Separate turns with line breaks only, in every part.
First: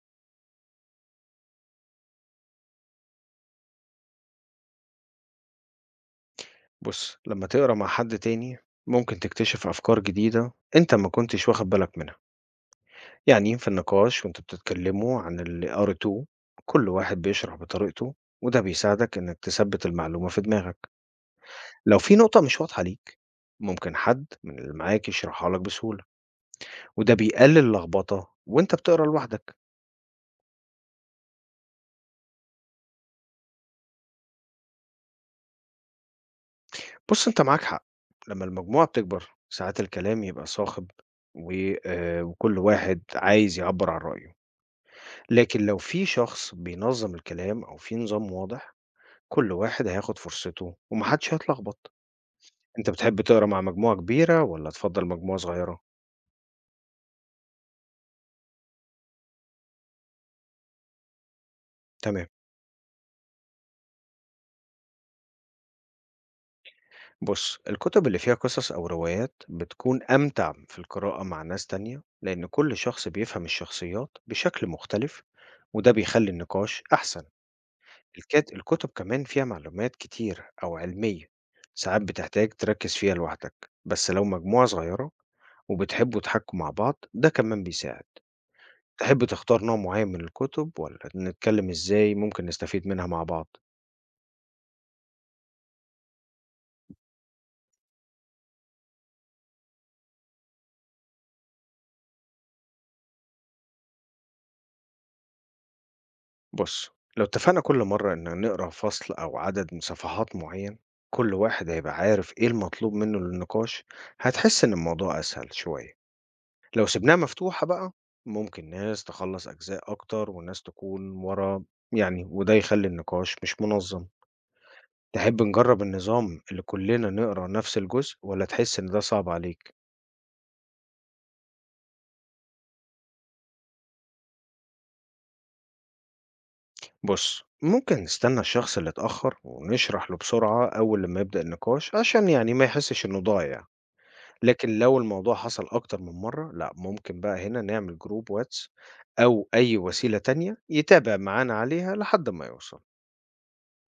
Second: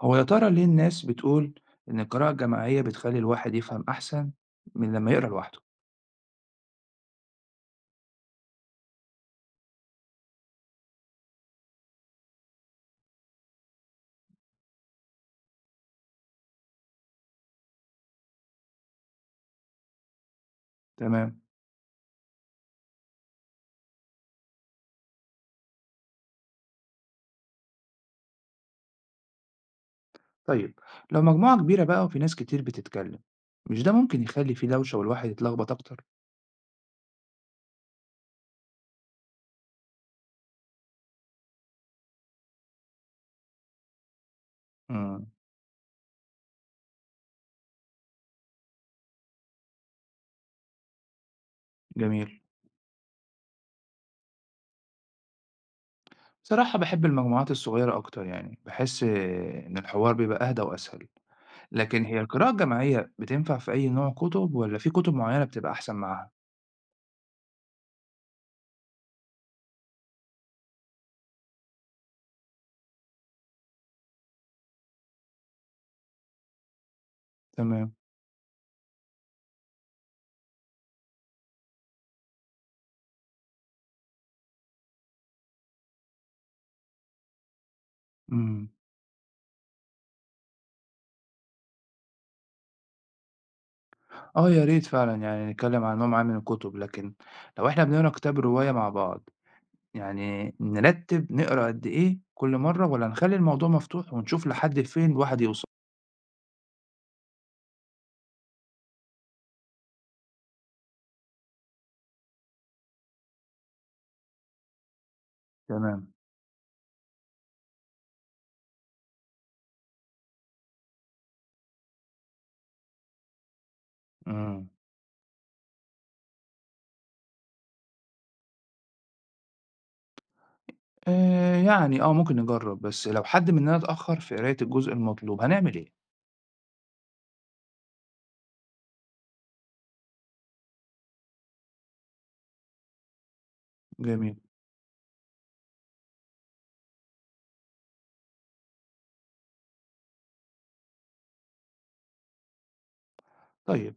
هو يا ترى ليه الناس بتقول إن القراءة الجماعية بتخلي الواحد يفهم أحسن من لما يقرأ لوحده؟
بُص، لمّا تقرا مع حد تاني ممكن تكتشف أفكار جديدة أنت ما كنتش واخد بالك منها، يعني في النقاش وأنتم بتتكلموا عن اللي قريتوه كل واحد بيشرح بطريقته وده بيساعدك إنك تثبت المعلومة في دماغك.
تمام.
لو في نقطة مش واضحة ليك ممكن حد من اللي معاك يشرحها لك بسهولة وده بيقلل اللخبطة وأنت بتقرا لوحدك.
طيب، لو مجموعة كبيرة بقى وفي ناس كتير بتتكلم مش ده ممكن يخلي فيه دوشة والواحد يتلخبط أكتر؟
بُص، أنت معاك حق. لمّا المجموعة بتكبر ساعات الكلام يبقى صاخب و وكل واحد عايز يعبّر عن رأيه.
امم.
لكن لو في شخص بينظم الكلام أو في نظام واضح كل واحد هياخد فرصته ومحدش هيتلخبط.
جميل.
انت بتحب تقرا مع مجموعة كبيرة ولا تفضل مجموعة صغيرة؟
صراحة بحب المجموعات الصغيرة أكتر، يعني بحس، إن الحوار بيبقى أهدى وأسهل. لكن هي
تمام.
القراءة الجماعية بتنفع في أي نوع كتب ولا في كتب معينة بتبقى أحسن معاها؟
بص الكتب اللي فيها قصص أو روايات بتكون أمتع في القراءة مع ناس تانية لأن كل شخص بيفهم الشخصيات بشكل مختلف وده بيخلي النقاش أحسن.
تمام.
الكتب كمان فيها معلومات كتير أو علمية ساعات بتحتاج تركز فيها لوحدك، بس لو مجموعة صغيرة وبتحبوا تحكوا مع بعض، ده كمان بيساعد.
امم.
تحب تختار نوع معين من الكتب والّا نتكلم إزاي ممكن نستفيد منها مع بعض؟
اه، يا ريت فعلا، يعني نتكلم عن نوع معين من الكتب. لكن لو احنا بنقرا كتاب رواية مع بعض، يعني نرتّب نقرا قد إيه كل مرّة والّا نخلّي الموضوع مفتوح ونشوف لحد فين الواحد يوصل؟
بُص، لو اتفقنا كل مرة إن نقرا فصل أو عدد من صفحات معين، كل واحد هيبقى عارف إيه المطلوب منه للنقاش، هتحس إن الموضوع أسهل شوية.
تمام.
لو سِبناها مفتوحة بقى، ممكن ناس تخلّص أجزاء أكتر وناس تكون ورا، يعني وده يخلّي النقاش مش منظم.
إمم.
تحب نجرب النظام اللي كلنا نقرا نفس الجزء والّا تحس إن ده صعب عليك؟
يعني ممكن نجرّب، بس لو حد مننا اتأخّر في قراية الجزء المطلوب هنعمل إيه؟
بص ممكن نستنى الشخص اللي اتأخر ونشرح له بسرعة أول لما يبدأ النقاش عشان يعني ما يحسش إنه ضايع.
جميل.
لكن لو الموضوع حصل أكتر من مرة، لا، ممكن بقى هنا نعمل جروب واتس أو أي وسيلة تانية يتابع معانا عليها لحد ما يوصل.
طيب،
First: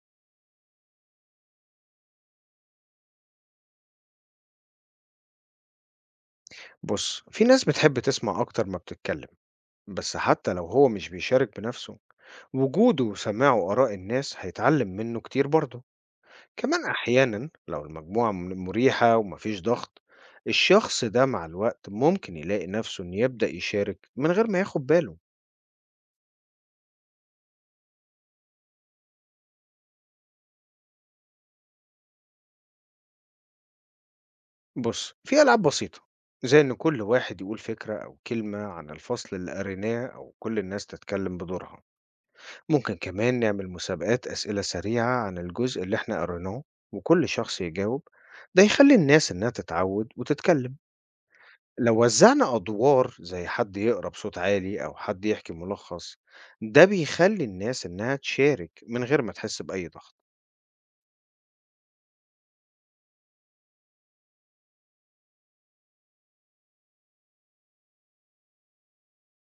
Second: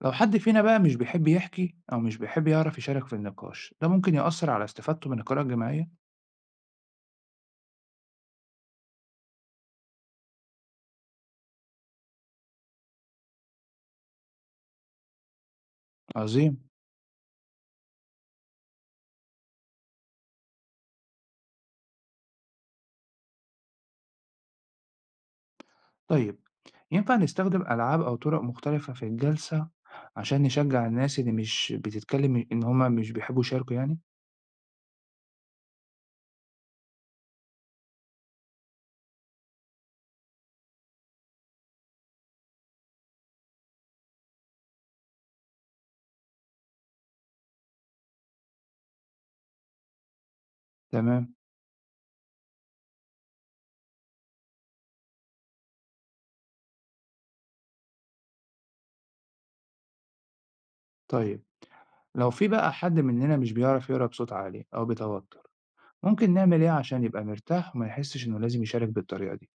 لو حد فينا بقى مش بيحب يحكي أو مش بيحب يعرف يشارك في النقاش، ده ممكن يأثّر على استفادته من القراءة الجماعية؟
بص في ناس بتحب تسمع أكتر ما بتتكلم، بس حتى لو هو مش بيشارك بنفسه وجوده وسماعه آراء الناس هيتعلم منه كتير برضه.
عظيم.
كمان أحيانا لو المجموعة مريحة ومفيش ضغط الشخص ده مع الوقت ممكن يلاقي نفسه إنه يبدأ يشارك من غير ما ياخد باله.
طيب، ينفع نستخدم ألعاب أو طُرق مختلفة في الجلسة عشان نشجّع الناس اللي مش بتتكلّم إن هم مش بيحبّوا يشاركوا، يعني؟
بص في ألعاب بسيطة زي إن كل واحد يقول فكرة أو كلمة عن الفصل اللي قريناه أو كل الناس تتكلم بدورها. ممكن كمان نعمل مسابقات أسئلة سريعة عن الجزء اللي إحنا قريناه وكل شخص يجاوب، ده يخلي الناس إنها تتعود وتتكلم.
تمام.
لو وزعنا أدوار زي حد يقرأ بصوت عالي أو حد يحكي ملخص، ده بيخلي الناس إنها تشارك من غير ما تحس بأي ضغط.
طيب. لو في بقى حد مننا مش بيعرف يقرأ بصوت عالي أو بتوتر، ممكن نعمل إيه عشان يبقى مرتاح وما يحسش إنه لازم يشارك بالطريقة دي؟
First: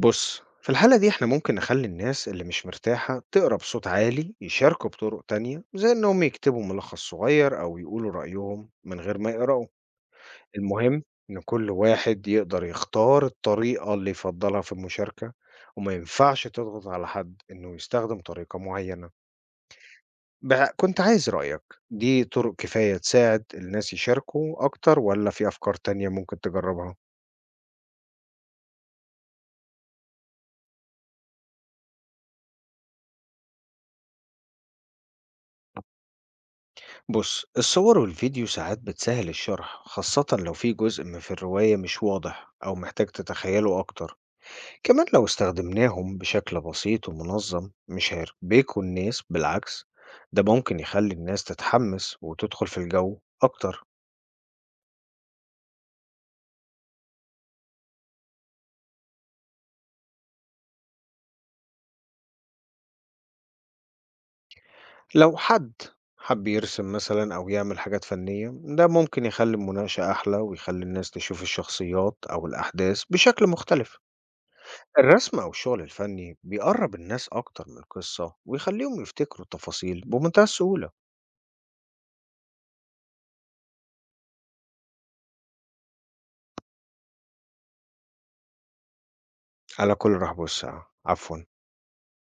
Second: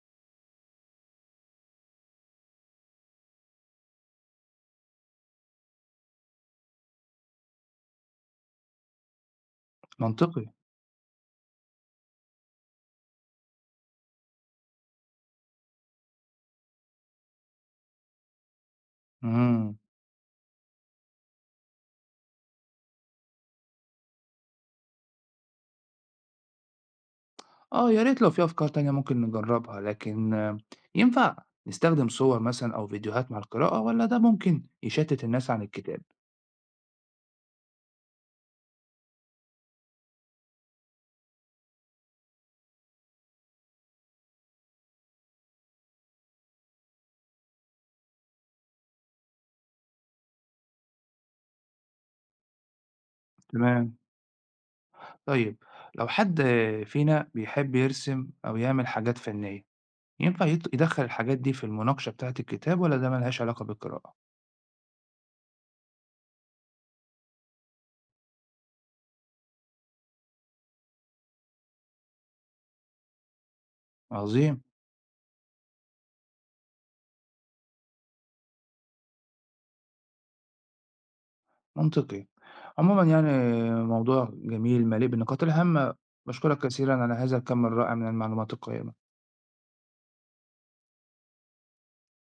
بص في الحالة دي احنا ممكن نخلي الناس اللي مش مرتاحة تقرأ بصوت عالي يشاركوا بطرق تانية زي إنهم يكتبوا ملخص صغير أو يقولوا رأيهم من غير ما يقرأوا.
منطقي.
المهم إن كل واحد يقدر يختار الطريقة اللي يفضلها في المشاركة وما ينفعش تضغط على حد إنه يستخدم طريقة معينة.
مم.
بقى كنت عايز رأيك، دي طرق كفاية تساعد الناس يشاركوا أكتر ولا في أفكار تانية ممكن تجربها؟
آه، يا ريت لو في أفكار تانية ممكن نجربها. لكن ينفع نستخدم صور مثلا أو فيديوهات مع القراءة، ولا ده ممكن يشتت الناس عن الكتاب؟
بص الصور والفيديو ساعات بتسهل الشرح، خاصة لو في جزء في الرواية مش واضح أو محتاج تتخيله أكتر. كمان لو استخدمناهم بشكل بسيط ومنظم مش هيربكوا الناس، بالعكس ده ممكن يخلي الناس تتحمس وتدخل في الجو أكتر.
تمام. طيب، لو حد فينا بيحب يرسم أو يعمل حاجات فنية، ينفع يدخل الحاجات دي في المناقشة بتاعة الكتاب، ولا ده ملهاش علاقة بالقراءة؟
لو حد حب يرسم مثلا أو يعمل حاجات فنية ده ممكن يخلي المناقشة أحلى ويخلي الناس تشوف الشخصيات أو الأحداث بشكل مختلف.
عظيم.
الرسم أو الشغل الفني بيقرب الناس أكتر من القصة ويخليهم يفتكروا التفاصيل بمنتهى السهولة.
منطقي. عمومًا يعني موضوع جميل مليء بالنقاط الهامة. باشكرك كثيرًا على هذا الكم الرائع من المعلومات القيمة.
على كل رحب والسعة، عفوا.